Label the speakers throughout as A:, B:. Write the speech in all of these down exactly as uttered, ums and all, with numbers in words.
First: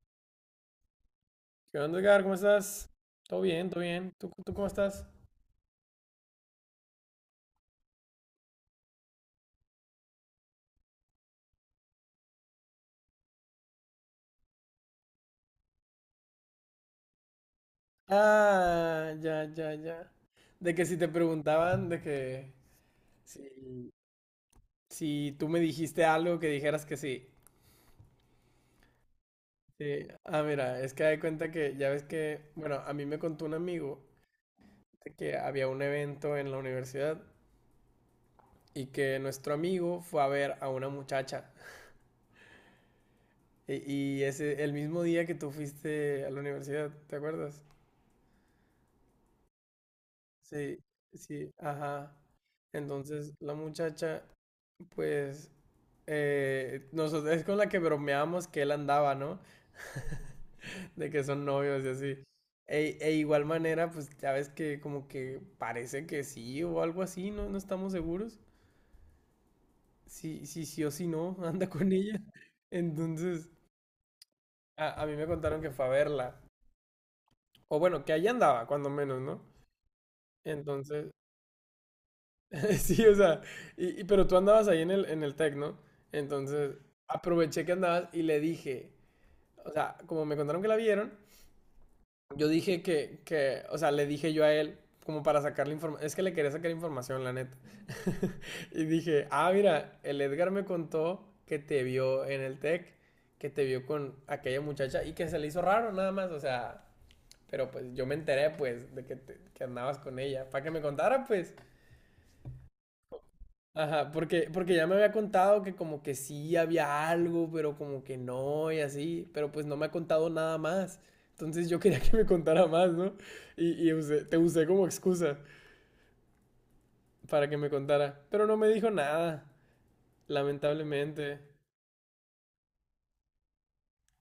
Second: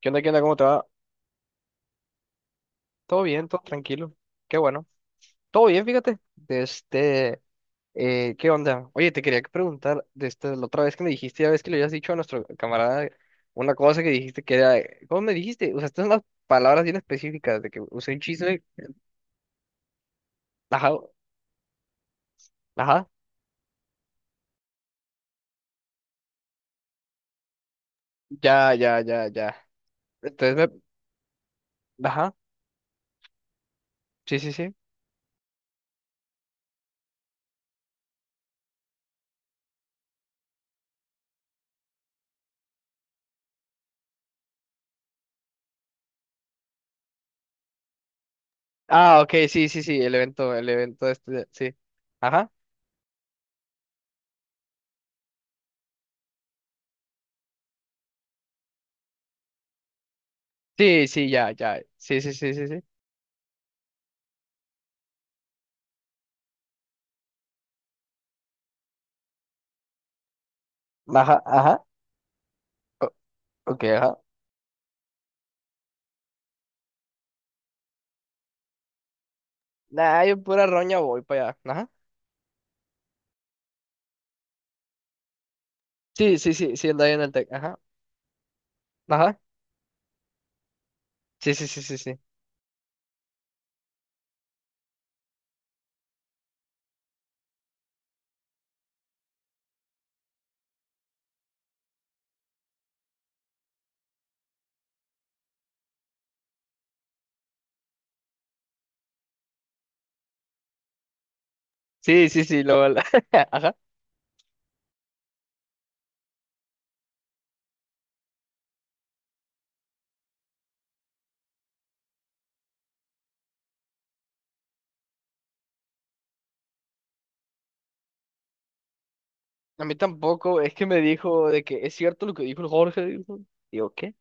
A: ¿Qué onda? ¿Qué onda? ¿Cómo te va?
B: ¿Qué onda, Edgar? ¿Cómo estás?
A: Todo
B: Todo
A: bien, todo
B: bien, todo bien.
A: tranquilo.
B: ¿Tú, tú
A: Qué
B: cómo
A: bueno.
B: estás?
A: Todo bien, fíjate. De este, eh, ¿qué onda? Oye, te quería preguntar, de este, la otra vez que me dijiste, ya ves que le habías dicho a nuestro camarada una cosa que dijiste que era, ¿cómo me dijiste? Usaste unas palabras bien específicas de que usé un chisme.
B: Ah, ya, ya, ya. De que
A: Ajá,
B: si te preguntaban, de que
A: ajá.
B: si, si tú me dijiste algo, que dijeras que sí.
A: Ya, ya, ya, ya.
B: Sí. Ah,
A: Entonces
B: mira, es que de cuenta que ya ves
A: me, ajá.
B: que, bueno, a mí me contó un amigo
A: Sí, sí, sí.
B: de que había un evento en la universidad y que nuestro amigo fue a ver a una muchacha. Y, y ese, el mismo día que tú fuiste a la universidad, ¿te acuerdas?
A: Ah, ok, sí, sí, sí, el evento, el
B: Sí,
A: evento este,
B: sí,
A: sí.
B: ajá.
A: Ajá.
B: Entonces la muchacha, pues, eh, nosotros, es con la que bromeamos que él andaba, ¿no?
A: Sí,
B: De que
A: sí,
B: son
A: ya, ya.
B: novios y
A: Sí,
B: así.
A: sí, sí, sí, sí.
B: E, e igual manera, pues ya ves que como que parece que sí o algo así, ¿no? No estamos seguros. Si, si sí o si no,
A: Ajá,
B: anda
A: ajá.
B: con ella.
A: O-
B: Entonces,
A: ok, ajá.
B: a, a mí me contaron que fue a verla. O bueno, que allá andaba, cuando menos, ¿no?
A: Nah, yo pura roña
B: Entonces,
A: voy para allá. Ajá.
B: sí, o sea, y, y- pero tú andabas ahí en el, en el Tec, ¿no?
A: Sí, sí, sí,
B: Entonces,
A: sí, el de ahí en el Tec.
B: aproveché que
A: Ajá.
B: andabas y le dije,
A: Ajá.
B: o sea, como me contaron que la vieron,
A: Sí, sí, sí, sí, sí.
B: yo dije que, que, o sea, le dije yo a él, como para sacarle información, es que le quería sacar información, la neta. Y dije, ah, mira, el Edgar me contó que te vio en el Tec, que te vio con aquella muchacha y que se le hizo raro nada más, o sea, pero pues yo me enteré pues de que, te- que andabas con ella, para que me contara pues.
A: Sí, sí, sí, lo ajá.
B: Ajá, porque, porque ya me había contado que como que sí había algo, pero como que no y así, pero pues no me ha contado nada más. Entonces yo quería que me contara más, ¿no? Y, y usé- te usé como excusa para que me contara, pero no me dijo nada,
A: A mí tampoco, es que me
B: lamentablemente.
A: dijo de que es cierto lo que dijo el Jorge, dijo. Digo, ¿qué?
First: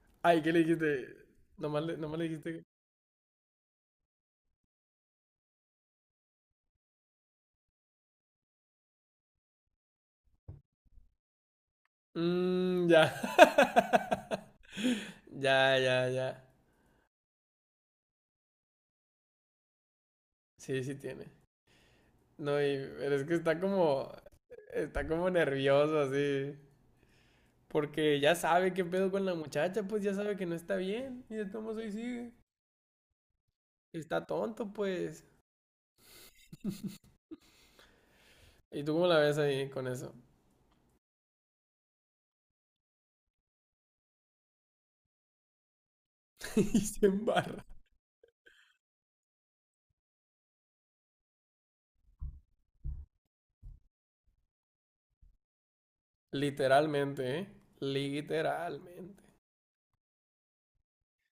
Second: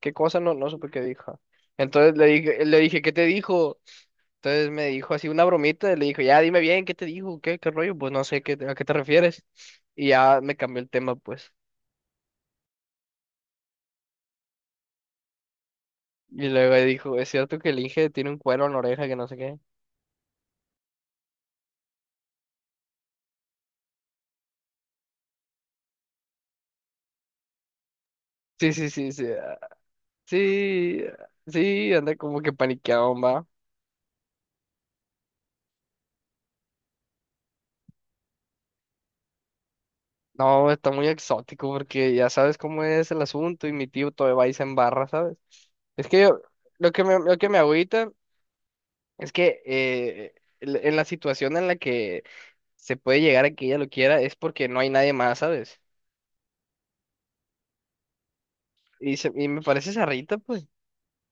A: ¿Qué cosa?
B: Ay, ¿qué
A: No,
B: le
A: no supe qué
B: dijiste?
A: dijo.
B: Nomás le,
A: Entonces
B: nomás le
A: le
B: dijiste que...
A: dije, le dije, ¿qué te dijo? Entonces me dijo así una bromita, y le dijo, ya dime bien, ¿qué te dijo? ¿Qué, qué rollo? Pues no sé qué, a qué te refieres. Y ya me cambió el tema, pues.
B: Mmm, ya. Ya, ya, ya.
A: Y luego dijo, es cierto que el Inge tiene un cuero en la oreja que no sé qué.
B: Sí, sí tiene. No, y pero es que está como... Está como nervioso así. Porque ya
A: Sí,
B: sabe qué
A: sí,
B: pedo
A: sí,
B: con
A: sí.
B: la muchacha, pues ya sabe que no está
A: Sí,
B: bien. Y de todos modos
A: sí,
B: ahí
A: anda
B: sigue.
A: como que paniqueado, va.
B: Está tonto, pues. ¿Y tú cómo la ves ahí con eso?
A: No, está muy exótico porque ya sabes cómo es el asunto y mi tío todavía va y se embarra, ¿sabes? Es que yo,
B: Y
A: lo que
B: se
A: me, lo que me
B: embarra.
A: agüita es que eh, el- en la situación en la que se puede llegar a que ella lo quiera es porque no hay nadie más, ¿sabes?
B: Literalmente, ¿eh?
A: Y,
B: Literalmente.
A: se- y me parece esa Rita, pues.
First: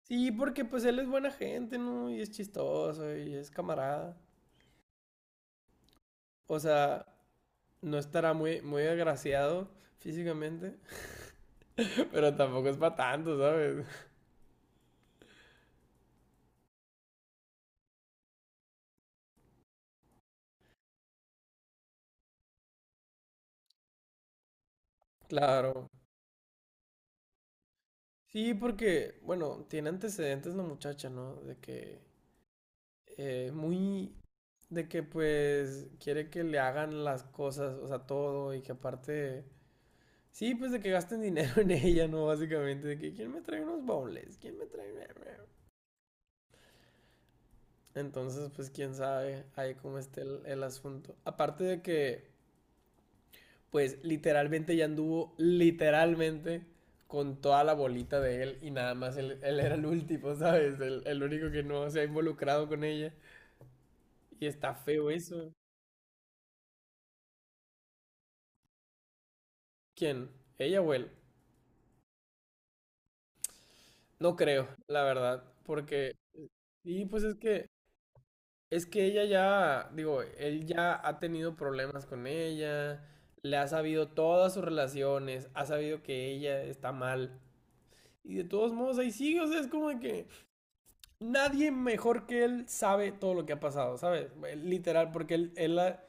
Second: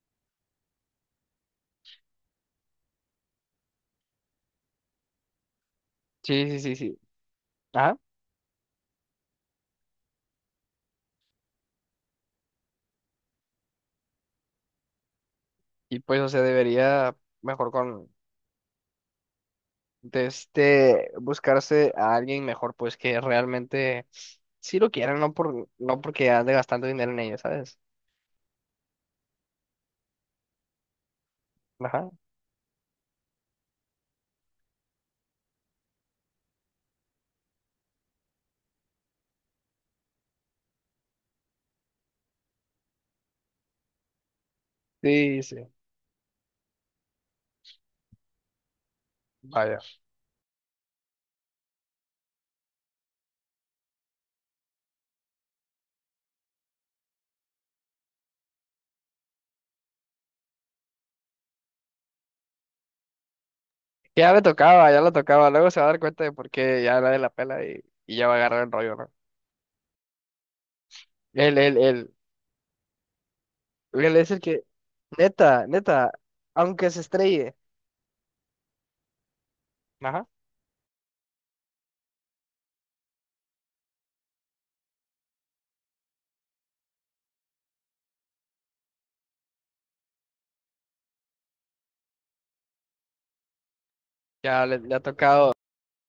B: Sí, porque pues él es buena gente, ¿no? Y es chistoso y es camarada.
A: Sí, sí,
B: O
A: sí, sí.
B: sea,
A: Ajá.
B: no estará muy, muy agraciado físicamente, pero tampoco es para tanto, ¿sabes?
A: Y pues, o sea, debería mejor con... de este buscarse a alguien mejor, pues que realmente sí lo quieran, no por,
B: Claro.
A: no porque ande gastando dinero en ello, ¿sabes?
B: Sí, porque, bueno, tiene antecedentes la muchacha, ¿no? De que
A: Ajá.
B: eh, muy de que pues quiere que le hagan las cosas, o sea, todo y que aparte, sí, pues de que gasten dinero en ella, ¿no? Básicamente, de que quién me trae unos bowls, quién me trae...
A: Sí, sí,
B: Entonces, pues quién sabe ahí
A: vaya.
B: cómo esté el, el asunto. Aparte de que, pues literalmente ya anduvo, literalmente, con toda la bolita de él y nada más él, él era el último, ¿sabes? El, el único que no se ha involucrado con ella.
A: Ya le
B: Y está
A: tocaba, ya
B: feo
A: lo tocaba.
B: eso.
A: Luego se va a dar cuenta de por qué ya la de la pela y, y ya va a agarrar el rollo, ¿no?
B: ¿Quién? ¿Ella o él?
A: Él, él, él, él es
B: No
A: el que,
B: creo, la verdad,
A: neta, neta,
B: porque,
A: aunque se
B: y pues es
A: estrelle,
B: que, es que ella ya, digo,
A: ajá,
B: él ya ha tenido problemas con ella, le ha sabido todas sus relaciones, ha sabido que ella está mal, y de todos modos ahí sigue, o sea, es como de que nadie mejor que él sabe todo lo que ha pasado, ¿sabes?
A: ya
B: Él,
A: le, le ha
B: literal, porque
A: tocado,
B: él, él la,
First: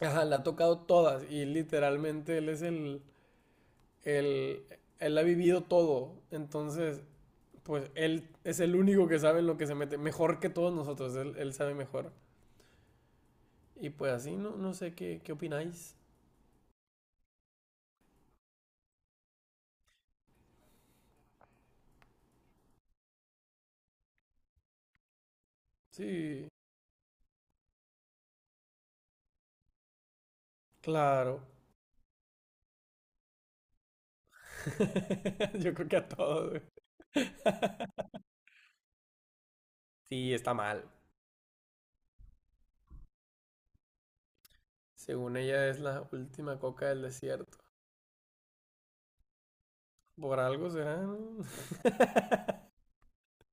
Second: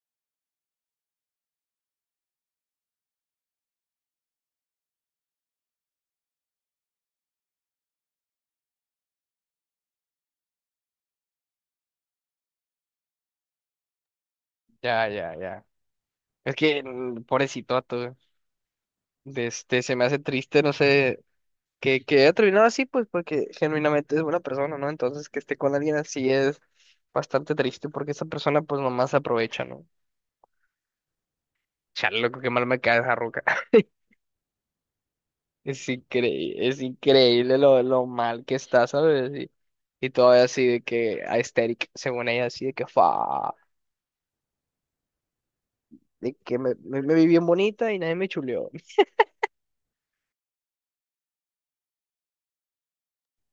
B: ajá, la ha tocado todas, y literalmente él es el, el, él ha vivido todo, entonces pues él es el único que sabe en lo que se mete, mejor que todos nosotros, él, él sabe mejor. Y pues así, no, no sé
A: ya,
B: qué, qué
A: ya, ya.
B: opináis.
A: Es que, mm, pobrecito, tú, de este, se me hace triste, no sé, que, que haya terminado así, pues porque genuinamente es buena persona, ¿no? Entonces que esté con alguien así
B: Sí,
A: es bastante triste porque esa persona pues nomás se aprovecha, ¿no?
B: claro.
A: Chale, loco, qué mal me cae esa roca.
B: Yo
A: Es
B: creo que a todos, güey.
A: increíble, es increíble lo, lo mal que está, ¿sabes? Y, y
B: Sí,
A: todavía
B: está
A: así de
B: mal.
A: que a Aesthetic, según ella, así de que fa,
B: Según ella es la
A: de que
B: última
A: me,
B: coca
A: me,
B: del
A: me vi bien
B: desierto.
A: bonita y nadie me chuleó.
B: Por algo será, ¿no?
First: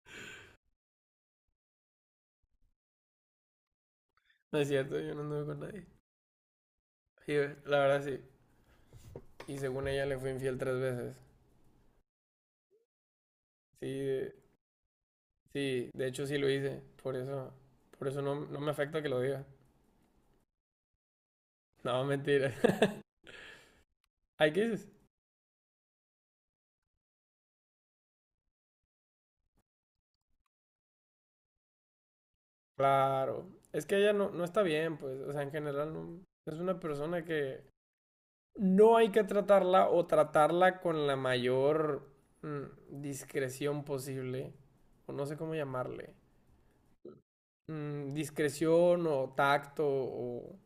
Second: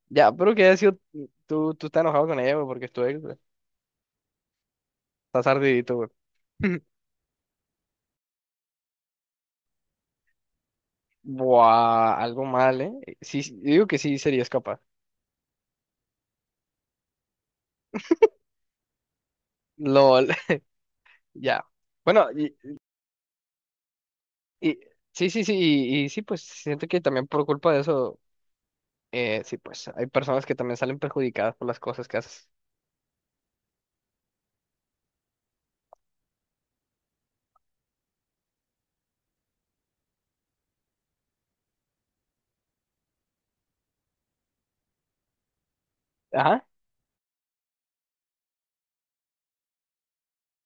A: Ya, pero que haya sido, tú, tú estás enojado con ella, güey, porque es tu ex, güey.
B: No es cierto, yo no anduve
A: Estás
B: con nadie.
A: ardidito, güey.
B: Sí, la verdad sí. Y según ella le fui infiel tres veces.
A: Buah, algo mal, ¿eh? Sí, sí, digo que sí
B: Sí,
A: serías capaz.
B: sí, de hecho sí lo hice. Por eso, por eso no, no me afecta que lo diga.
A: LOL, ya.
B: No,
A: Bueno,
B: mentira.
A: y,
B: Hay
A: y-
B: crisis.
A: sí, sí, sí, y, y sí, pues siento que también por culpa de eso, eh, sí, pues hay personas que también salen perjudicadas por las cosas que haces.
B: Claro. Es que ella no, no está bien, pues. O sea, en general no, es una persona que no hay que tratarla o tratarla con la mayor mm, discreción posible. O no sé cómo llamarle.
A: Ajá.
B: Mm, discreción o tacto o...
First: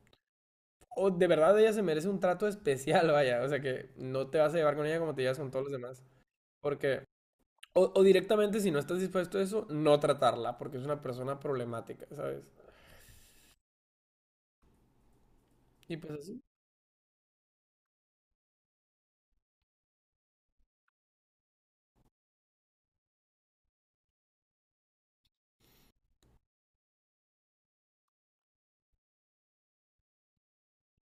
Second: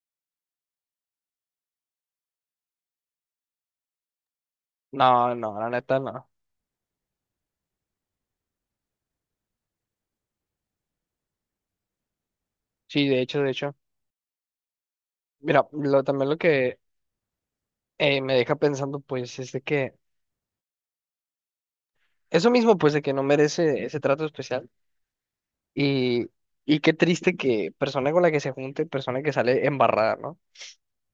B: O de verdad ella se merece un trato especial, vaya. O sea que no te vas a llevar con ella como te
A: No,
B: llevas
A: no,
B: con todos
A: la
B: los
A: neta,
B: demás.
A: no.
B: Porque... O, o directamente, si no estás dispuesto a eso, no tratarla, porque es una persona problemática, ¿sabes?
A: Sí, de hecho, de hecho. Mira,
B: Y
A: lo,
B: pues
A: también lo
B: así.
A: que eh, me deja pensando, pues, es de que eso mismo, pues, de que no merece ese trato especial. Y, y qué triste que persona con la que se junte, persona que sale embarrada, ¿no?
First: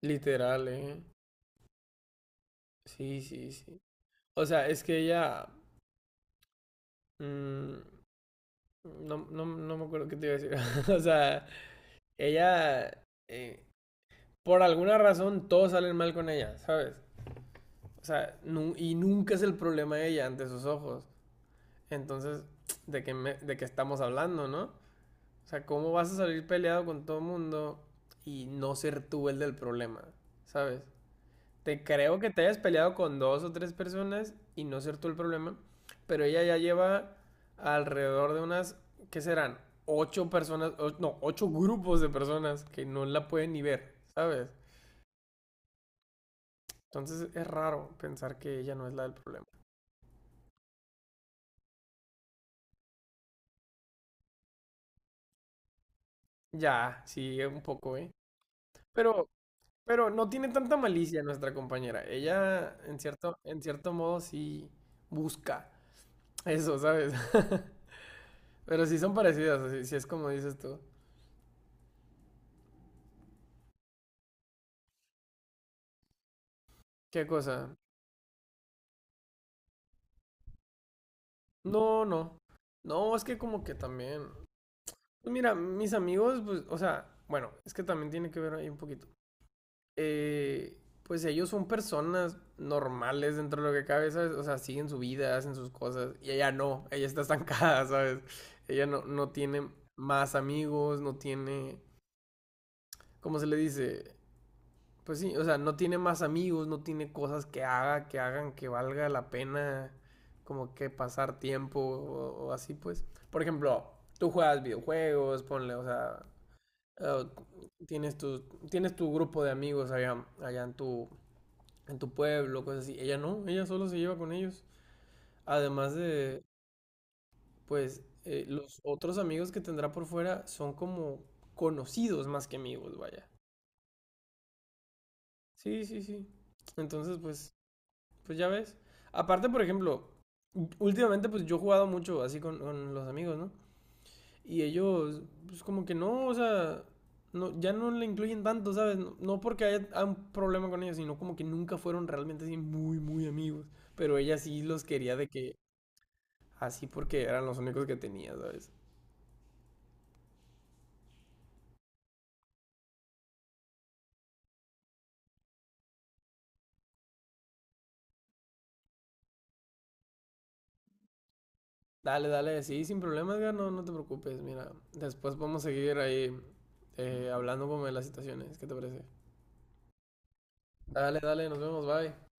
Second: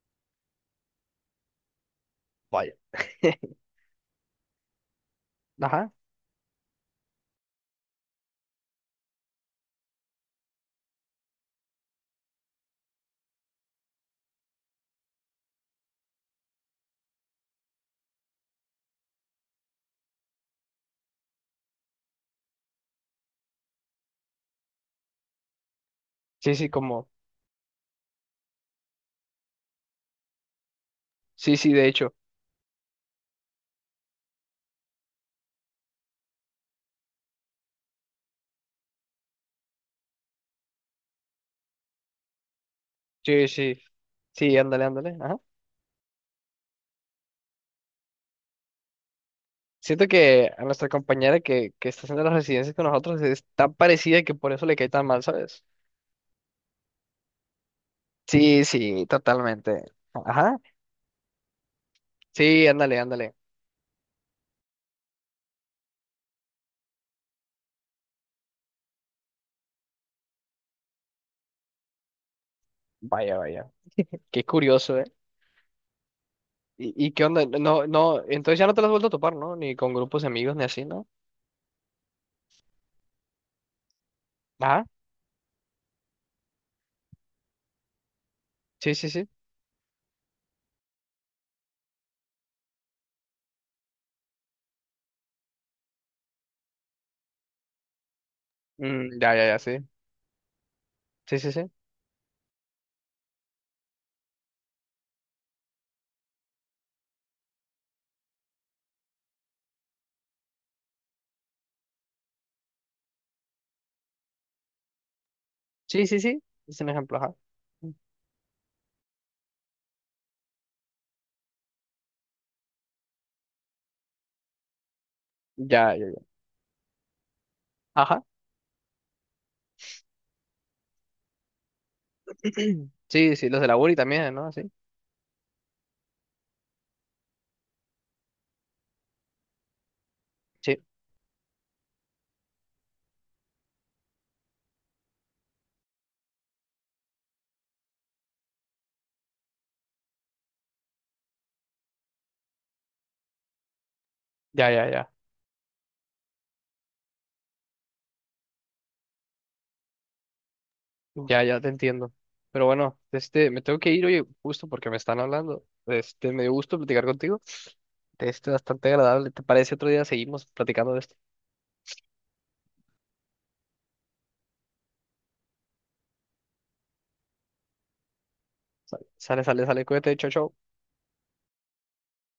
B: Literal, ¿eh?
A: Vaya.
B: Sí, sí, sí. O sea, es que ella...
A: Ajá.
B: mm, no, no, no me acuerdo qué te iba a decir. O sea, ella... eh, por alguna razón todos salen mal con ella, ¿sabes? O sea, nu- y nunca es el problema de ella ante sus ojos. Entonces, ¿de qué, me- de qué estamos hablando, no? O sea, ¿cómo vas a salir
A: Sí, sí,
B: peleado con
A: como.
B: todo el mundo y no ser tú el del problema? ¿Sabes?
A: Sí, sí,
B: Te
A: de hecho.
B: creo que te hayas peleado con dos o tres personas y no ser tú el problema, pero ella ya lleva alrededor de unas, ¿qué serán? Ocho personas, o- no, ocho grupos de personas que no la
A: Sí,
B: pueden ni
A: sí.
B: ver, ¿sabes?
A: Sí, ándale, ándale. Ajá.
B: Entonces es raro pensar que ella no es la del problema.
A: Siento que a nuestra compañera que, que está haciendo las residencias con nosotros es tan parecida que por eso le cae tan mal, ¿sabes?
B: Ya, sí, un poco, ¿eh?
A: Sí, sí,
B: Pero,
A: totalmente.
B: pero no tiene
A: Ajá.
B: tanta malicia nuestra compañera.
A: Sí,
B: Ella,
A: ándale,
B: en
A: ándale.
B: cierto, en cierto modo, sí busca eso, ¿sabes? Pero sí son parecidas, así, sí es como dices tú.
A: Vaya, vaya. Qué curioso, ¿eh? ¿Y, y qué
B: ¿Qué
A: onda?
B: cosa?
A: No, no, entonces ya no te las has vuelto a topar, ¿no? Ni con grupos de amigos ni así, ¿no?
B: No, no. No, es que como que también.
A: Ajá.
B: Pues mira, mis amigos, pues, o sea, bueno, es que también tiene que ver ahí un
A: Sí,
B: poquito.
A: sí, sí.
B: Eh, pues ellos son personas normales dentro de lo que cabe, ¿sabes? O sea, siguen su vida, hacen sus cosas. Y ella no, ella está estancada, ¿sabes? Ella no,
A: Mm,
B: no
A: ya, ya, ya,
B: tiene
A: sí.
B: más amigos, no
A: Sí, sí, sí.
B: tiene, ¿cómo se le dice? Pues sí, o sea, no tiene más amigos, no tiene cosas que haga, que hagan que valga la pena como que pasar tiempo o, o así, pues. Por ejemplo, tú juegas videojuegos, ponle, o
A: Sí, sí,
B: sea,
A: sí. Es un ejemplo,
B: eh,
A: ajá.
B: tienes tu, tienes tu grupo de amigos allá, allá en tu, en tu pueblo, cosas así. Ella no, ella solo se lleva con ellos. Además
A: Ya, ya, ya.
B: de, pues,
A: Ajá.
B: eh, los otros amigos que tendrá por fuera son como conocidos más que amigos, vaya.
A: Sí, sí, los de la uni también, ¿no? Sí.
B: Sí, sí, sí. Entonces, pues, pues ya ves. Aparte, por ejemplo,
A: Sí.
B: últimamente pues yo he jugado mucho así con, con los amigos, ¿no? Y ellos, pues como que no, o sea, no, ya no le incluyen tanto, ¿sabes? No, no porque haya haya un problema con ellos, sino como que nunca fueron realmente así muy, muy amigos. Pero ella sí
A: Ya,
B: los
A: ya, ya.
B: quería de que así porque eran los únicos que tenía, ¿sabes?
A: Ya, ya te entiendo. Pero bueno, este, me tengo que ir, oye, justo porque me están hablando. Este, me dio gusto platicar contigo. Este, bastante agradable. ¿Te parece otro día seguimos platicando de esto?
B: Dale, dale, sí, sin problema, Edgar, no, no te preocupes, mira. Después podemos seguir ahí eh, hablando como de las situaciones, ¿qué te parece?
A: Sale, sale, sale, cuídate, chao, chao.
B: Dale, dale, nos vemos, bye.